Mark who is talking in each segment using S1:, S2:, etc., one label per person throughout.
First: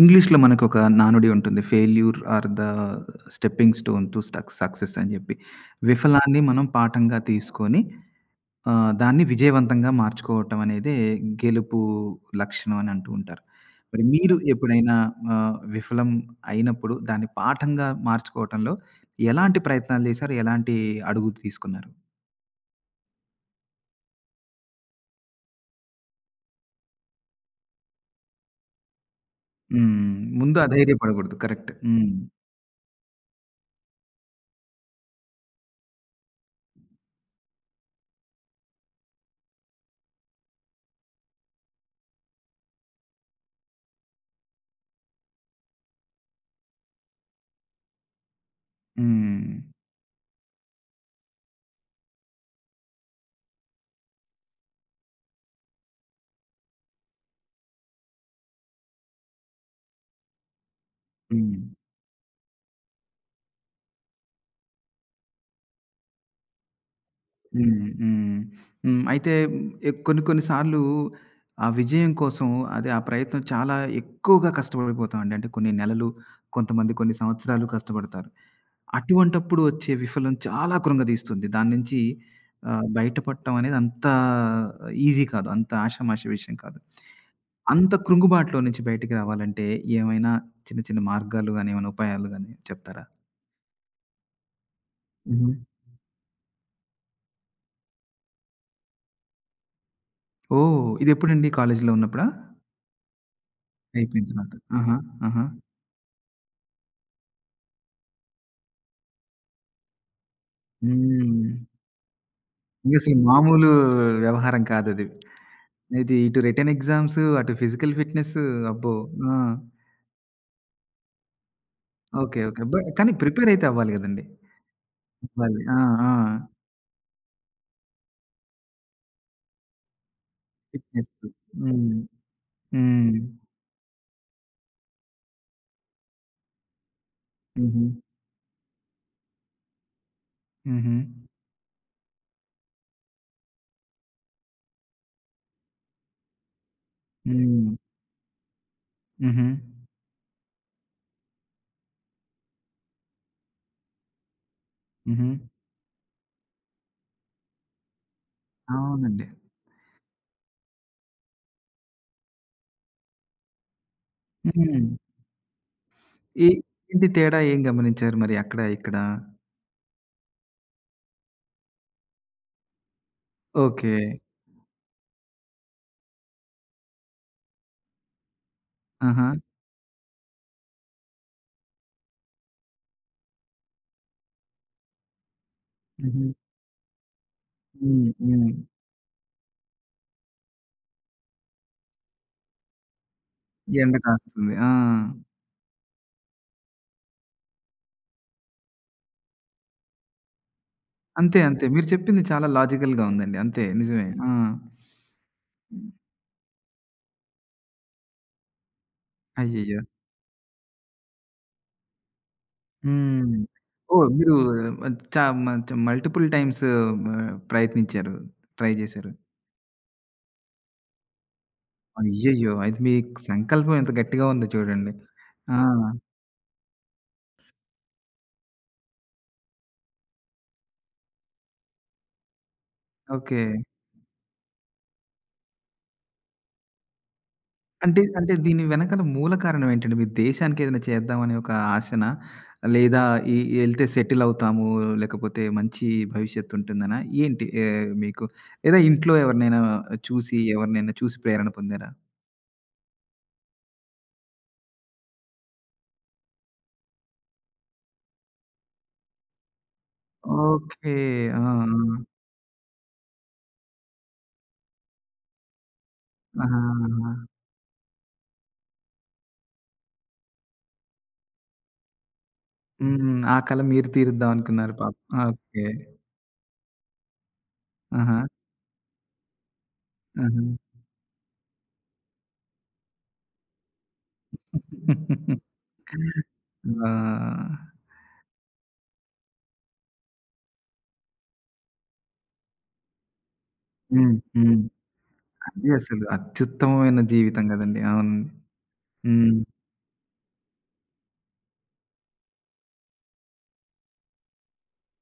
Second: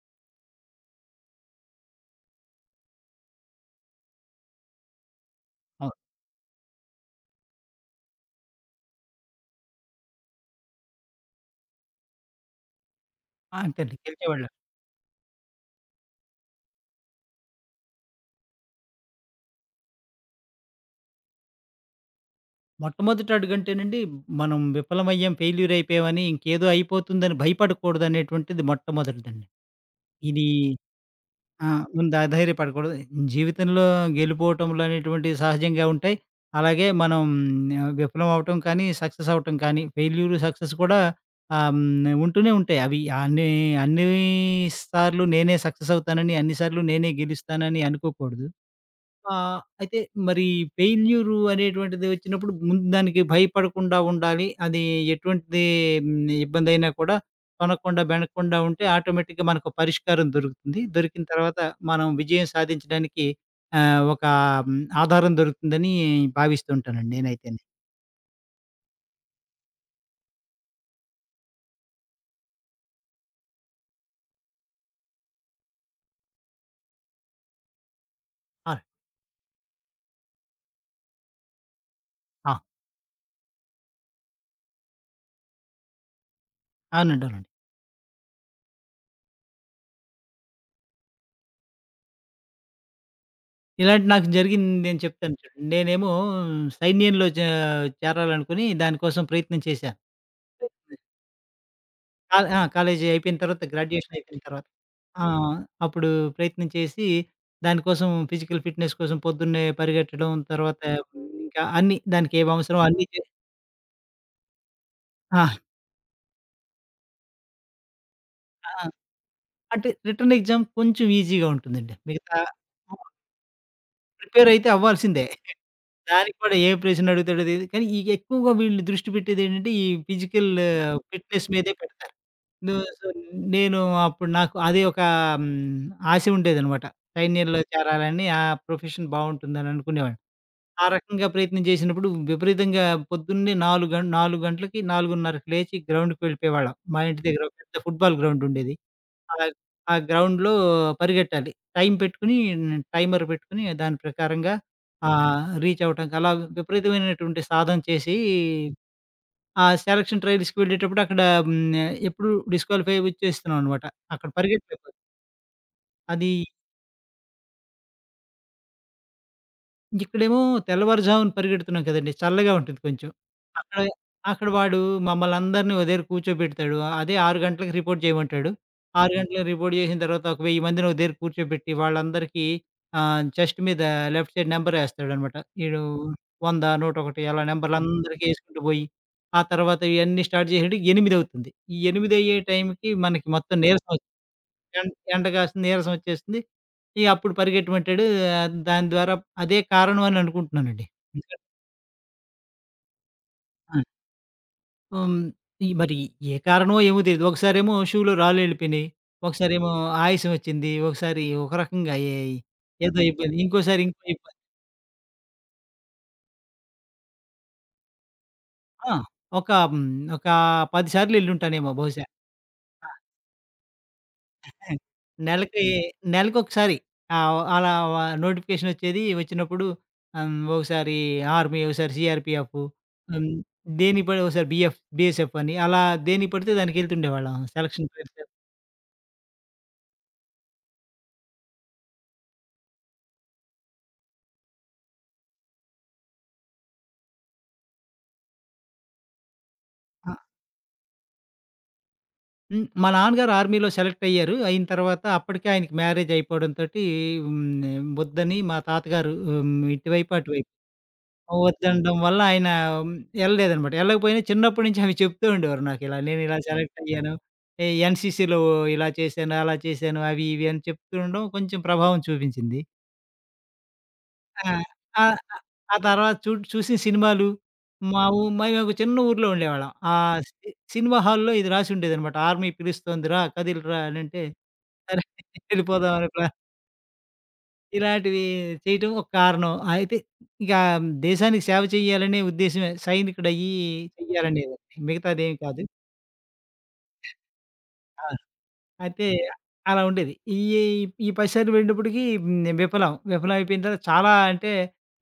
S1: ఇంగ్లీష్‌లో మనకు ఒక నానుడి ఉంటుంది, failure are the stepping stone to సక్ సక్సెస్ అని జెప్పి.
S2: అవును.
S1: విఫలాన్ని మనం పాఠంగా తీసుకొని ఆహ్, దాన్ని విజయవంతంగా మార్చుకోవటం అనేదే గెలుపు లక్షణం అని అంటూ ఉంటారు.
S2: ఆ! అంతే అండి.
S1: మరి మీరు
S2: గెలిచేవాళ్ళం.
S1: ఎప్పుడైనా ఆహ్, విఫలం అయినప్పుడు దాన్ని పాఠంగా మార్చుకోవటంలో, ఎలాంటి ప్రయత్నాలు జేసారు? ఎలాంటి అడుగులు తీసుకున్నారు?
S2: మొట్టమొదటడుగంటే నండి, మనం విఫలమయ్యాం ఫెయిల్యూరయిపోయాం అని, ఇంకేదో అయిపోతుందని భయపడకూడదు అనేటువంటిది మొట్టమొదటిదండి.
S1: హ్మ్.
S2: ఇది
S1: ముందు అధైర్యపడకూడదు
S2: ఆ!
S1: కరెక్టు. హ్మ్.
S2: ముందు అధైర్యపడకూడదు. జీవితంలో గెలుపోటములు అనేటువంటివి సహజంగా ఉంటాయి. అలాగే మనం ఆహ్, విఫలం అవ్వటం కానీ, సక్సెసవ్వటం కానీ, ఫెయిల్యూరు సక్సెస్ కూడా ఆహ్, హ్మ్ ఉంటూనే ఉంటాయి. అవి అన్ని అన్ని సార్లు నేనే సక్సెసవుతానని, అన్ని సార్లు నేనే గెలుస్తానని అనుకోకూడదు. ఆహ్,
S1: హ్మ్.
S2: అయితే మరి ఫెయిల్యూరు అనేటువంటిది వచ్చినప్పుడు ముందు దానికి భయపడకుండా ఉండాలి. అది ఎటువంటీ ఇబ్బందయినా కూడా తొనకుండా, బెనకుండా ఉంటే ఆటోమేటిక్‌గా మనకు పరిష్కారం దొరుకుతుంది. దొరికిన తర్వాత
S1: హ్మ్.
S2: మనం విజయం సాధించడానికి ఆహ్, ఒక ఆధారం దొరుకుతుందని భావిస్తుంటానండి నేనైతేని.
S1: హ్మ్, హ్మ్. హ్మ్. అయితే ఎ కొన్ని, కొన్ని సార్లు ఆ విజయం కోసం, అదే ఆ ప్రయత్నం చాలా ఎక్కువగా కష్టపడిపోతామండి. అంటే కొన్ని నెలలు, కొంతమంది కొన్ని సంవత్సరాలు కష్టపడతారు.
S2: ఆ!
S1: అటువంటప్పుడు వచ్చే విఫలం చాలా కృంగదీస్తుంది. దాని నుంచి
S2: ఆ!
S1: ఆహ్, బయటపడటం అనేది అంతా ఈజీ కాదు. అంత ఆషామాషీ విషయం కాదు.
S2: అవునండి, అవునండి.
S1: అంత కృంగుబాటులో నుంచి బయటికి రావాలంటే ఏమైనా చిన్న, చిన్న మార్గాలు గాని, ఏమైనా ఉపాయాలు గాని చెప్తారా?
S2: ఇలాంటివి నాకు జరిగింది నేను చెప్తాను
S1: హుహు.
S2: చూడుండి. నేనేమో సైన్యంలో చే చేరాలి అనుకుని. దానికోసం ప్రయత్నం చేశా.
S1: ఓహ్!
S2: చేస్తే
S1: ఇది ఎప్పుడండి కాలేజిలో ఉన్నప్పుడా?
S2: క ఆ! కాలేజీ అయిపోయిన తర్వాత
S1: అయిపోయింది
S2: గ్రాడ్యుయేషనయిపోయిన
S1: తరవాత.
S2: తర్వాత.
S1: ఆహా! ఆహా!
S2: ఆహ్, అప్పుడు ప్రయత్నం చేసి, దానికోసం ఫిజికల్ ఫిట్‌నెస్ కోసం పొద్దున్నే పరిగెత్తడం, తర్వాత ఇంకా
S1: హ్మ్.
S2: అన్నీ దానికి ఏమి అవసరమో
S1: ఇంకా
S2: అన్నీ
S1: అసలు
S2: చె
S1: మామూలు వ్యవహారం కాదది.
S2: ఆ!
S1: ఇది ఇటు రిటెన్ ఎగ్జామ్స్ అటు ఫిజికల్ ఫిట్‌నెస్సూ
S2: ఆ!
S1: అబ్బో! ఆ!
S2: అంటే రిటర్న్ ఎగ్జామ్ కొంచెం ఈజీగా ఉంటుందండి. మిగతా
S1: ఓకే. ఓకే. బట్
S2: ఆహ్
S1: కానీ ప్రిపేరరైయితే అవ్వాలి కదండీ!
S2: ప్రిపేరైయితే అవ్వాల్సిందే.
S1: అవ్వాలి. ఆ! ఆ!
S2: దానికి కూడా ఏ ప్రశ్న అడుగుతాడో తెలిదు. కానీ, ఈ ఎక్కువగా వీళ్ళని దృష్టి పెట్టేది ఏంటంటే, ఈ ఫిజికల్
S1: ఫిట్‌నెస్‌కు
S2: ఫిట్‌నెస్ మీదే
S1: హ్మ్.
S2: పెడతారు. న సో,
S1: హ్మ్.
S2: న్ నేను అప్పుడు నాకు అదే ఒకా హ్మ్, ఆశ ఉండేదనమాట. సైన్యంలో
S1: హుహు.
S2: చేరాలని, ఆ ప్రొఫెషన్ బాగుంటుందననుకునేవాడిని. ఆ
S1: హుహు.
S2: రకంగా ప్రయత్నం చేసినప్పుడు, విపరీతంగా పొద్దున్నే 4 గంట 4 గంటలకి 4.30కి లేచి గ్రౌండ్‌‌కి వేళ్ళిపోయేవాళ్ళం. మా ఇంటి దగ్గర
S1: హ్మ్.
S2: పెద్ద ఫుట్‌ బాల్ గ్రౌండుండేది.
S1: హుహు.
S2: ఆగ్ ఆ గ్రౌండ్‌లో పరిగెట్టాలి. టైం పెట్టుకొని టైమర్ పెట్టుకొని దాని ప్రకారంగా
S1: హుహు.
S2: ఆహ్, రీచ్చవ్వటానికలా, విపరీతమైనటువంటి సాధన చేసి,
S1: అవునండి.
S2: ఆ సెలక్షన్ ట్రైల్స్‌కి వెళ్ళేటప్పుడు అక్కడ హ్మ్, ఆహ్, ఎప్పుడు డిస్‌క్యాలిఫై ఒచ్చేస్తున్నాం అనమాట. అక్కడ పరిగెత్తే
S1: హుహు.
S2: అది
S1: ఈ ఏంటి తేడా ఏం గమనించారు మరి అక్కడ, ఇక్కడ?
S2: ఇక్కడేమో తెల్లవారుజామున పరిగెడుతున్నాం కదండీ. చల్లగా ఉంటుంది కొంచెం. అక్కడ,
S1: ఓకె.
S2: అక్కడ వాడు మమ్మల్నందరిని ఒక దగ్గర కూర్చోబెడతాడు అదే 6 గంటలకి రిపోర్ట్ చేయమంటాడు. 6
S1: ఆహా!
S2: గంటలకి రిపోర్ట్ చేసిన తర్వాత, ఒక 1000 మందిని ఒక దగ్గర కూర్చోబెట్టి, వాళ్ళందరికీ ఆహ్, చెస్ట్ మీద లెఫ్ట్ సైడ్ నెంబరెస్తాడనమాట. ఈడు
S1: హుహు.
S2: 100, 101 అలా
S1: హ్మ్.
S2: నెంబర్లందరికి
S1: హ్మ్.
S2: వేసుకుంటూ పోయి, ఆ తర్వాత ఇయన్నీ స్టార్ట్ చేసాడు, ఎనిమిదవుతుంది. ఈ ఎనిమిదయ్యే టైంకి మనకి మొత్తం నీరసం
S1: ఎండ
S2: వస్తుంది.
S1: కాస్తుంది. ఆ!
S2: ఎం ఎండ కాస్తుంది నీరసం వచ్చేస్తుంది. ఇగ అప్పుడు పరిగెత్తమంటాడు దాని ద్వారా అదే కారణం అని అనుకుంటున్నానండి. ఇంకా
S1: అంతే, అంతే. మీరు చెప్పింది చాలా లాజికల్‌గా ఉందండి. అంతే.
S2: ఆ!
S1: నిజమే. ఆ!
S2: హ్మ్. ఇ
S1: హ్మ్.
S2: మరి ఏ కారణమో ఏమో తెలీదు. ఒకసారేమో షూలో రాళ్లెళ్ళిపోయినాయి. ఒకసారేమో
S1: అయ్యయ్యో!
S2: ఆయాసం వచ్చింది. ఒకసారి ఒక రకంగా అయ్యాయి ఏదో
S1: హ్మ్.
S2: ఇబ్బంది, ఇంకోసారి ఇంకో
S1: ఓహ్!
S2: ఇబ్బంది.
S1: మీరు చ మంచి మల్టిపుల్ టైమ్సు మ ప్రయత్నించారు. ట్రై
S2: ఆ!
S1: జేశారు.
S2: ఒక. హ్మ్. ఒక 10 సార్లెళ్ళుంటానేమో బహుశా.
S1: అయ్యయ్యో! అయితే
S2: ఆ!
S1: మీ సంకల్పం ఎంత గట్టిగా ఉందో చూడండి. ఆ!
S2: నెలకి నెలకొకసారి. ఆవ్ అలా వా నోటిఫికేషనొచ్చేది వచ్చినప్పుడు ఆహ్, హ్మ్. ఒకసారి ఆర్మీ ఒకసారి సీఆర్‌పీఎఫ్ హ్మ్.
S1: ఓకె.
S2: దేనికి పడి ఒకసారి బీఎఫ్ బీఎస్ఎఫ్ అని అలా దేనికి పడితే దానికి వెళ్తుండేవాళ్ళం సెలక్షన్
S1: అంటే,
S2: పేరు చెప్పి.
S1: అంటే దీని వెనకాల మూల కారణం ఏంటండి? మీరు దేశానికి ఏదైనా చేద్దాం అనే ఒక ఆశనా? లేదా ఈ ఎళ్తే సెటిలవుతాము, లేకపోతే మంచి భవిష్యత్తుంటుందనా ఏంటి? ఏ మీకు లేదా ఇంట్లో ఎవరినైనా
S2: ఆ!
S1: చూసి ఎవరినైనా చూసి ప్రేరణ పొందారా?
S2: హ్మ్. మా నాన్న గారు ఆర్మీలో సెలెక్టయ్యారు. అయిన తరవాత అప్పడికే ఆయనకి మ్యారేజయిపోవడంతోటీ హ్మ్, ఆహ్, ఒద్దని మా తాత గారూ హ్మ్, ఇటువైపు, అటువైపు
S1: ఓకే. ఆ!
S2: ఒద్దనడం
S1: ఆ!
S2: వల్ల, ఆయనా యెళ్ళలేదనమాట. యెళ్ళకపోయినా చిన్నప్పుడు నుంచి అవి చెప్తూ ఉండేవారు నాకిలా, నేనిలా
S1: ఆహా! ఆహా!
S2: సెలెక్టయ్యాను ఎ ఎన్‌సీసీలో ఇలా చేశాను, అలా చేశాను, అవీ, ఇవీ అని చెప్తూండడం కొంచుం ప్రభావం చూపించింది.
S1: హ్మ్. ఆ కల మీరు
S2: ఆ!
S1: తీరుద్దావనుకున్నారు పాపం.
S2: ఆహ్, ఆహ్,
S1: ఓకే.
S2: ఆ తర్వాత చూట్ చూసిన సినిమాలు, మావు
S1: ఆహా!
S2: మయ్యొక చిన్న ఊరులో ఉండేవాళ్ళం. ఆహ్,
S1: హుహు.
S2: సి సినిమా హాల్‌లో ఇది రాసుండేదనమాట, ఆర్మీ పిలుస్తుంది రా, కదిలురా అనంటే, సరే వెళ్ళిపోదావనుకున్నా.
S1: అబ్బా!
S2: ఇలాంటివీ చెయటం ఒక కారణం. అయితే ఇగా దేశానికి సేవ చెయ్యాలనే ఉద్దేశమే, సైనికుడయ్యీ
S1: హ్మ్.
S2: చెయ్యాలనేదే,
S1: హ్మ్.
S2: మిగతాదేం కాదు.
S1: అది అసలు అత్యుత్తమమైన జీవితం గదండి.
S2: ఆ!
S1: అవును.
S2: అయితే,
S1: హ్మ్.
S2: అలా ఉండేది. ఇయ్యేయి ఈ 10 సార్లు పోయినటప్పుడికీ హ్మ్, నే విఫలం. విఫలవయిపోయిన తర్వాత చాలా అంటే,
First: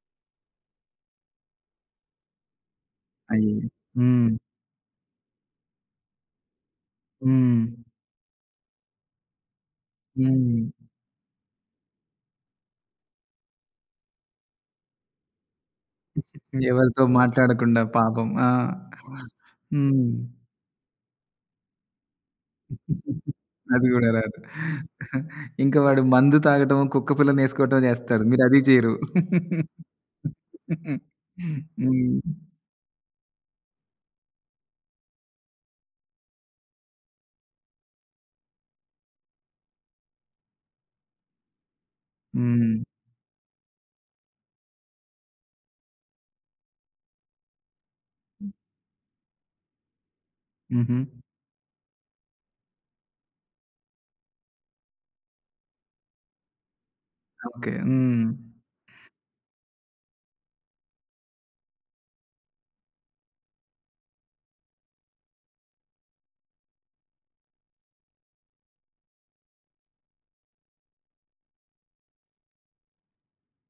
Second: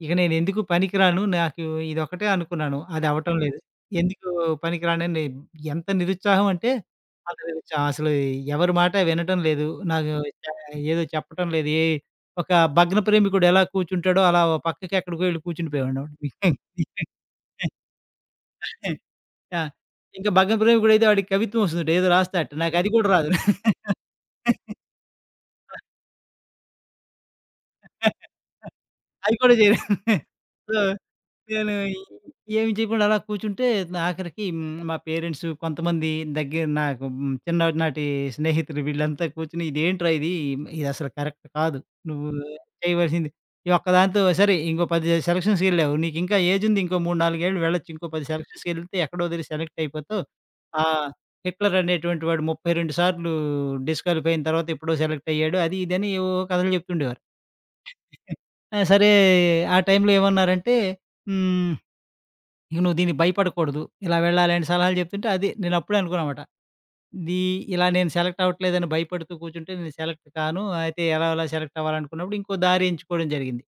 S2: ఇక నేనెందుకు పనికి రాను. నాకు ఇదొక్కటే అనుకున్నాను, అదవ్వటం
S1: అయ్యో!
S2: లేదు. ఎందుకూ
S1: హ్మ్.
S2: పనికి రానని ఎంత నిరుత్సాహవంటే అంత
S1: హ్మ్.
S2: నిరుత్సాహం. అసలూ ఎవరి మాట వినటం లేదు, నాకూ చ
S1: హ్మ్.
S2: ఏదో చెప్పటం లేదు, ఏ ఒక భగ్న ప్రేమికుడెలా కూర్చుంటాడో అలా ఓ పక్కకెక్కడికో యెళ్లి కూర్చుండిపోయేవాడిని.
S1: ఎవలితో మాట్లాడకుండా పాపం. ఆ!
S2: ఆ!
S1: హ్మ్.
S2: ఇంక భగ్న ప్రేమికుడయితే ఆడికి కవిత్వవొస్తదట, ఏదో రాస్తాడట. నాకది గూడా రాదు.
S1: అది గూడా రాదు. ఇంక
S2: వ
S1: వాడు మందు తాగటమో, కుక్కపిల్లనేసుకోటమో చేస్తారు, మీరదీ జెయరు.
S2: అది కూడా చేయ్ సో, నేనూ
S1: హ్మ్.
S2: ఈ ఏమి చెయకుండా అలా కూర్చుంటే, ఆఖరికీ హ్మ్. మా పేరెంట్స్, కొంతమందీ దగ్గర నాకు హ్మ్, చిన్ననాటీ స్నేహితులు, వీళ్ళంతా కూర్చుని, "ఇదేంట్రా ఇదీ, ఇదసలు కరక్ట్ కాదు. నువ్వూ
S1: హ్మ్.
S2: చెయవలసింది, ఈ ఒక్కదాంతో సరే ఇంకో 10 సెలక్షన్స్‌కెళ్ళావు, నీకింకా ఏజుంది, ఇంకో 3, 4 ఏళ్ళు వెళ్లచ్చు. ఇంకో 10 సెలక్షన్స్‌కెళ్తే ఎక్కడో దగ్గర సెలెక్టయిపోతావు. ఆహ్,
S1: హుహు.
S2: హిట్లరనేటువంటి వాడు 32 సార్లూ డిస్‌క్వాలిఫై అయిన తర్వాత ఎప్పుడో సెలెక్టయ్యాడు." అది, ఇది అని ఏవేవో కథలు జెప్తుండేవారు.
S1: ఓకే. హ్మ్.
S2: హ్మ్. ఆ! సరే, ఆ టైంలో ఏవన్నారంటే, హ్మ్, ఇగ నువ్వు దీనికి భయపడకూడదు, ఇలా వెళ్ళాలని సలహాలు జెప్తుంటే, అది. నేనప్పుడే అనుకున్నామాట, ఇదీ ఇలా నేను సెలెక్టవ్వట్లేదని భయపడుతూ కూర్చుంటే నేను సెలెక్ట్ కాను. అయితే, ఎలాగొలా సెలెక్టవ్వాలనుకున్నప్పుడు ఇంకో దారి ఎంచుకోడం జరిగింది.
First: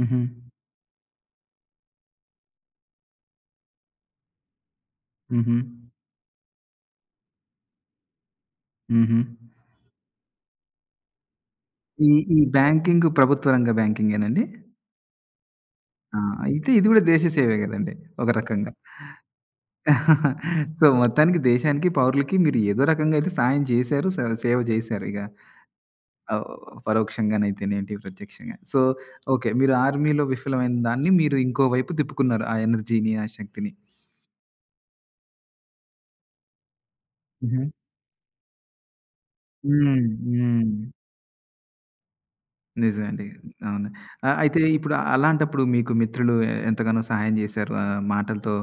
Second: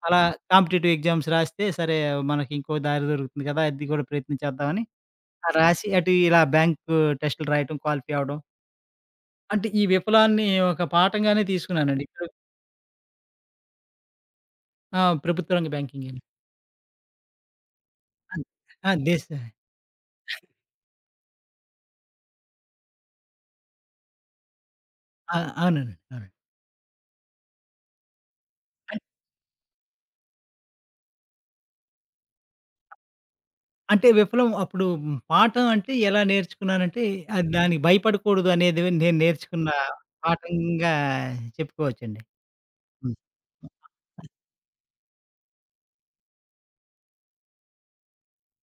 S1: హుహు.
S2: అలా కాంపిటిటివ్ ఎగ్జామ్స్ రాస్తే, సరే మనకింకో దారి దొరుకుతుంది గదా! అది గూడా ప్రయత్నం చేద్దామని ఆహ్,
S1: హుహు.
S2: రాసీ అటు ఇలా బ్యాంకూ టెస్టులు రాయటం, క్వాలిఫై అవ్వడం
S1: హుహు.
S2: అంటే, ఈ విఫలాన్ని ఒక పాఠంగానే తీసుకున్నానండి.
S1: ఈ
S2: ఇప్పుడు
S1: ఈ బ్యాంకింగు ప్రభుత్వరంగ బ్యాంకింగేనా అండి?
S2: ఆ! ప్రభుత్వ రంగ బ్యాంకింగే.
S1: ఆ! అయితే ఇది కూడా దేశ సేవే గదండీ! ఒక
S2: అన్
S1: రకంగా.
S2: ఆ! దేశ
S1: సో, మొత్తానికి దేశానికి, పౌరులకి మీరు ఏదో రకంగైయితే సాయం జేశారు, స సేవ జేశారు ఇగ.
S2: ఆ! అవునండి. అవునండి.
S1: ఆవ్ పరోక్షంగానైతేనేంటి, ప్రత్యక్షంగా సో
S2: అన్
S1: ఓకే, మీరు ఆర్మీలో విఫలమైన దాన్ని మీరు ఇంకో వైపు తిప్పుకున్నారు. ఆ ఎనర్జీని, ఆ శక్తిని.
S2: అంటే, విఫలం అప్పుడు పాఠం అంటే ఎలా నేర్చుకున్నానంటే, ఆ
S1: హుహు.
S2: దానికి భయపడకూడదు అనేది నేను నేర్చుకున్న
S1: హ్మ్. హ్మ్.
S2: పాఠంగా చెప్పుకోవచ్చండి.
S1: నిజమే
S2: హ్మ్.
S1: అండి. అవును. ఆహ్, అయితే ఇప్పుడు అలాంటప్పుడు మీకు మిత్రులు ఎంతగానో సహాయం చేశారు, ఆహ్, మాటలతో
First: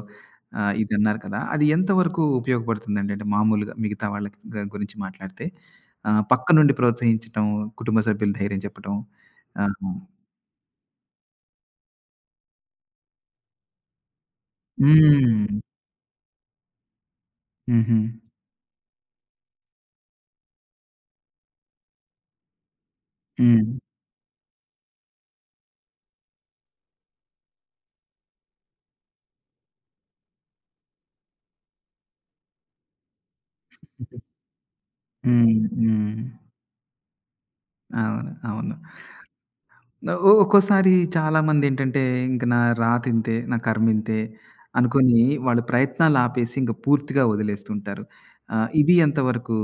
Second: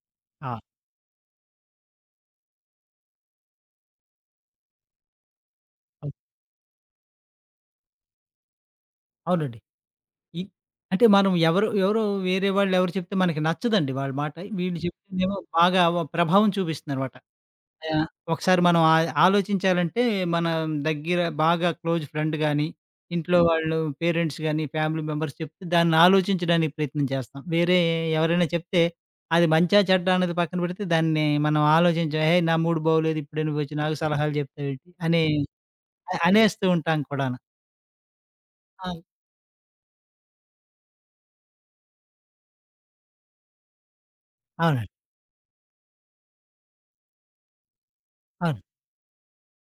S2: ఆ!
S1: ఆహ్, ఇదన్నారు కదా! అది ఎంతవరకు ఉపయోగపడుతుందండి? అంటే మామూలుగా మిగతా వాళ్ళ గ గురించి మాట్లాడితే
S2: అవ్
S1: ఆహ్, పక్కనుండి ప్రోత్సహించడం, కుటుంబ సభ్యుల ధైర్యం చెప్పటం
S2: అవునండి.
S1: ఆహ్
S2: ఈ అంటే మనం ఎవరు ఎవరో వేరే వాళ్ళెవరు చెప్తే మనకి నచ్చదండి వాళ్ళ మాట. వీళ్ళు చెప్పిందేమో
S1: హ్మ్.
S2: బాగా వ ప్రభావం చూపిస్తుందనమాట.
S1: హుహు.
S2: ఆహ్, ఒకసారి మనం ఆయ్ ఆలోచించాలంటే మన దగ్గర బాగా క్లోజ్ ఫ్రెండ్ గాని, ఇంట్లో వాళ్ళు
S1: హ్మ్.
S2: పేరెంట్స్ గాని, ఫ్యామిలీ మెంబర్స్ చెప్తే, దాన్ని ఆలోచించడానికి ప్రయత్నం చేస్తాం. వేరే ఎవరైనా చెప్తే అది మంచా, చెడ్డా అన్నది పక్కన పెడితే దాన్ని మనం ఆలోచించం. ఏయి! నా మూడ్ బాగోలేదు, ఇప్పుడే నువ్వొచ్చి నాకు సలహాలు జెప్తావేంటి, అనే
S1: హ్మ్. హ్మ్.
S2: అ అనేస్తూ ఉంటాం కూడాను
S1: అవును. అవును.
S2: అవును.
S1: నావు ఒ ఒక్కోసారి చాలా మందేంటంటే, ఇంక నా రాత ఇంతే, నా కర్మ ఇంతే
S2: అవునండి.
S1: అనుకోని, వాళ్ళు ప్రయత్నాలు ఆపేసి ఇంక పూర్తిగా వదిలేస్తుంటారు.
S2: అవును.
S1: ఆహ్, ఇది ఎంతవరకు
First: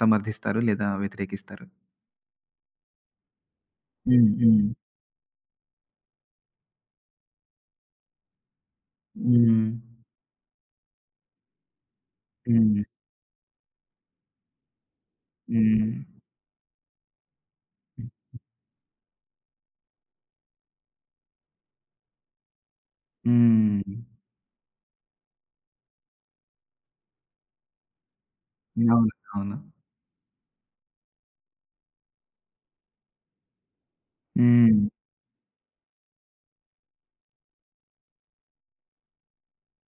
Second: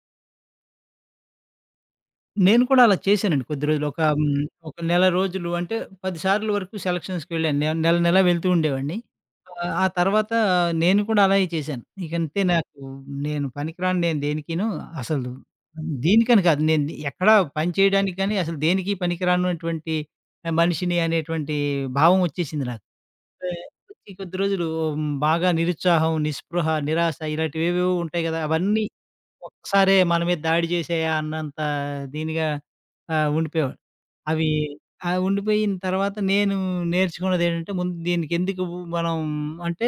S1: సమర్ధిస్తారు, లేదా వ్యతిరేకిస్తారు?
S2: నేను కూడా అలా చేశానండి. కొద్ది రోజులు ఒక
S1: హ్మ్.
S2: హ్మ్.
S1: హ్మ్.
S2: ఒక నెల రోజులు అంటే, పది సార్లు వరకు సెలక్షన్స్‌కి వెళ్ళాను. నె నెల, నెల వెళ్తూ ఉండేవాడిని.
S1: హ్మ్.
S2: ఆ తర్వాత నేను కూడా అలాగే చేశాను. ఇక అంటే నాకు,
S1: హ్మ్.
S2: నేను పనికి రాను నేను దేనికిను, అసలు
S1: హ్మ్.
S2: దీనికని కాదు. నేను ఎక్కడ పని చేయడానికి గానీ, అసలు దేనికి పనికిరానటువంటి మనిషిని అనేటువంటి భావం ఒచ్చేసింది నాకు. వె
S1: హ్మ్.
S2: కొద్ది కొద్ది రోజులు ఉమ్ బాగా నిరుత్సాహం, నిస్పృహ, నిరాశ, ఇలాంటివి ఏవేవో ఉంటాయి కదా! అవన్నీ
S1: అవునండి. అవును.
S2: ఒక్కసారే మన మీద దాడి చేసేయా అన్నంత దీనిగా ఆహ్, ఉండిపోయేవాడు. అవి
S1: హ్మ్.
S2: ఆహ్, ఉండిపోయిన తర్వాత నేను నేర్చుకున్నదేంటంటే, ముందు దీనికి ఎందుకు మనం అంటే,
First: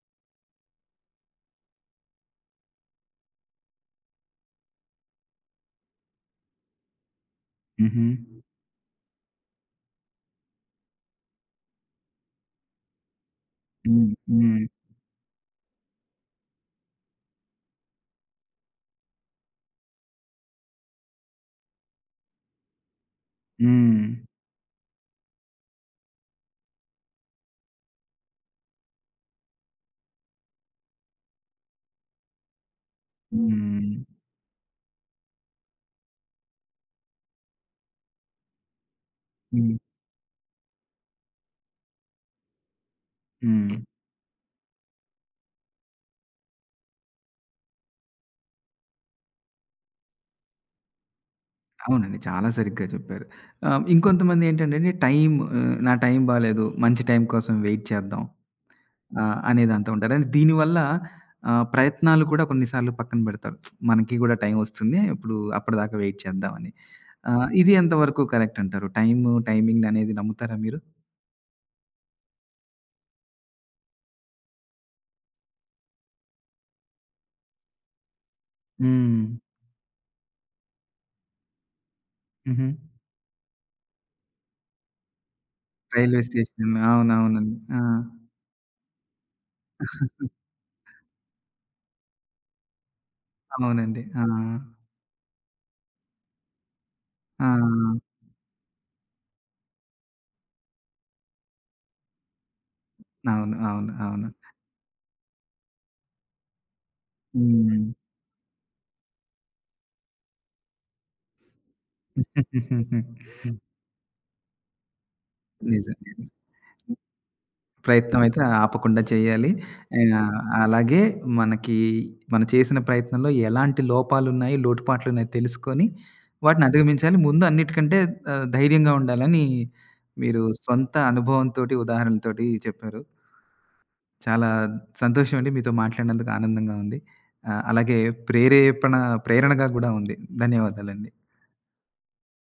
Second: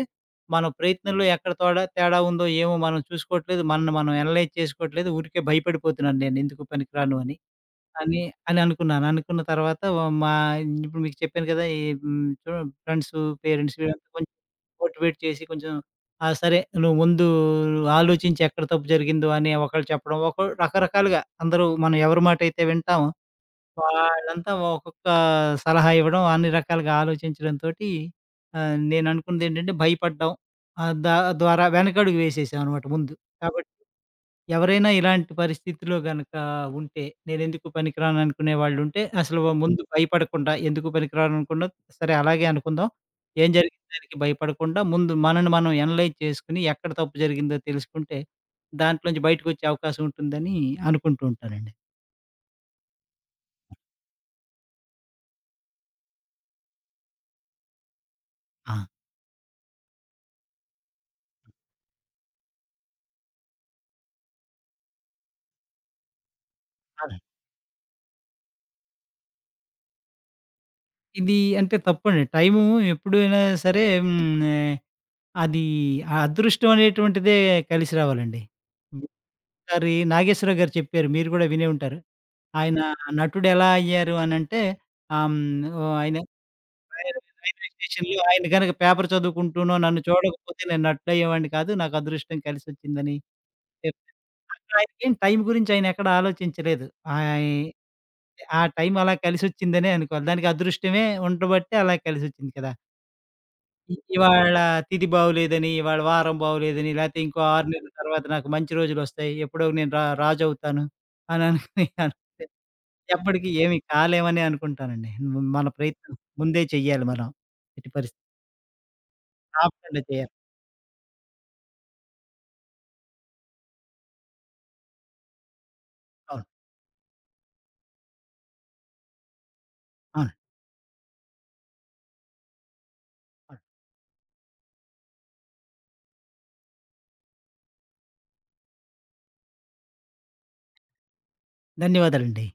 S2: మన ప్రయత్నంలో ఎక్కడ తోడా తేడా ఉందో ఏమో మనం చూసుకోవట్లేదు, మనల్ని మనం అనలైజ్ చేసుకోవట్లేదు, ఊరికే భయపడిపోతున్నాను నేను ఎందుకు పనికి రాను అని.
S1: హుహు.
S2: అని అననుకున్నాను అనుకున్న తర్వాత ఓ మా ఇప్పుడు మీకు చెప్పాను కదా ఈ హ్మ్, చు ఫ్రెండ్స్, పేరెంట్స్
S1: హ్మ్.
S2: కొంచం
S1: హ్మ్.
S2: మోటివేట్ చేసి కొంచెం, "ఆ! సరే నువ్వు ముందు ఆలోచించి ఎక్కడ తప్పు జరిగిందో" అని ఒకళ్ళు చెప్పడం. ఒకొల్ రకరకాలుగా అందరూ మనం ఎవరి మాటైతే వింటాం,
S1: హ్మ్.
S2: వాళ్ళంతా ఒక్కొక్క సలహా ఇవ్వడం, అన్ని రకాలుగా ఆలోచించడం తోటి ఆహ్, నేను అనుకున్నదేంటంటే భయపడ్డం ఆహ్, దా ద్వారా వెనకడుగు వేసేసామనమాట ముందు. కాబట్టి,
S1: హ్మ్.
S2: ఎవరైనా ఇలాంటి పరిస్థితిలో గనుక ఉంటే, నేనెందుకు పనికిరాను అనుకునే వాళ్ళుంటే, అసలు
S1: హ్మ్.
S2: ముందు భయపడకుండా ఎందుకు పనికిరాను అనకుండా, సరే అలాగే అనుకుందాం. ఏం
S1: హ్మ్.
S2: జరిగింది దానికి భయపడకుండా, ముందు మనల్ని మనం అనలైజ్ చేసుకొని, ఎక్కడ తప్పు జరిగిందో తెలుసుకుంటే, దాంట్లో నుంచి బయటికొచ్చే అవకాశం ఉంటుందని అనుకుంటూ ఉంటానండి.
S1: అవునండి. చాలా సరిగ్గా చెప్పారు. ఆహ్, ఇంకొంతమందేంటంటేండి టైము నా టైం బాలేదు. మంచి టైం కోసం వెయిట్ చేద్దాం.
S2: ఆ!
S1: ఆహ్, అనే దాంతో ఉంటారు. దీని వల్ల ఆహ్, ప్రయత్నాలు కూడా కొన్ని సార్లు పక్కన పెడతారు. మనకి కూడా టైం ఒస్తుంది ఇప్పుడు, అప్పటిదాకా వైట్ చేద్దాం అని.
S2: అలా.
S1: ఆహ్, ఇది ఎంతవరకు కరెక్ట్ అంటారు? టైము, టైమింగ్ అనేది నమ్ముతారా మీరు?
S2: ఇది అంటే తప్పండి. టైము ఎప్పుడైనా సరే హ్మ్. ఉమ్ ఆహ్, అది ఆ అదృష్టం అనేటువంటిదే కలిసి రావాలండి. హ్మ్.
S1: హ్మ్.
S2: ఒక సారి 'నాగేశ్వరరావుగారు' చెప్పారు, మీరు కూడా వినే ఉంటారు.
S1: హుహు.
S2: ఆయన నటుడెలా అయ్యారు అనంటే, ఆహ్, హ్మ్. ఓ ఆయన
S1: రైల్వే స్టేషన్.
S2: [unintelligible]
S1: అవునవును.
S2: రైల్వే
S1: ఆ!
S2: స్టేషనులో, "ఆయన కనుక పేపర్ చదువుకుంటూనో, నన్ను చూడకపోతే నేను నటుడు అయ్యేవాడిని కాదు, నాకు అదృష్టం కలిసొచ్చిందని చెప్"
S1: అవునండి. ఆ!
S2: అక్కడ ఆయనకేం టైం గురించి ఆయన ఎక్కడా ఆలోచించలేదు.
S1: ఆ!
S2: ఆయి ఆ టైం అలా కలిసొచ్చిందనే అనుకోవాలి. దానికి అదృష్టమే ఉండబట్టే అలా కలిసొచ్చింది కదా!
S1: అవును. అవును.
S2: ఇ
S1: అవును.
S2: ఇవాళ తిధి బాగాలేదని, ఇవాళ వారం బాగాలేదని, లాకపోతే ఇంకో 6
S1: హ్మ్.
S2: నెలల తర్వాత నాకు మంచి రోజులొస్తాయి. ఎప్పుడో నేను రా రాజు అవుతాను అని అనోకోనికన్ ఎప్పటికి, ఏమి కాలేమనే అనుకుంటానండి. మ మన
S1: నిజమే.
S2: ప్రయత్నం ముందే చెయ్యాలి మనం ఎట్టిపరిస్థితి.
S1: ప్రయత్నం అయితే ఆపకుండా చేయాలి,
S2: ఆపకుండా చెయ్యాలి.
S1: ఆహ్, అలాగే మనకి మనం చేసిన ప్రయత్నంలో ఎలాంటి లోపాలున్నాయి, లోటుపాట్లున్నాయి తెలుసుకొని,
S2: అవును.
S1: వాటిని అధిగమించాలి. ముందు అన్నిటికంటే ఆహ్, ధైర్యంగా ఉండాలని
S2: అవును.
S1: మీరు సొంత అనుభవం తోటి, ఉదాహరణలతోటి చెప్పారు. చాలా సంతోషమండి. మీతో మాట్లాడినందుకు ఆనందంగా ఉంది. ఆహ్, అలాగే ప్రేరేపణ, ప్రేరణగా కూడా ఉంది. ధన్యవాదాలండి.
S2: ధన్యవాదాలండి.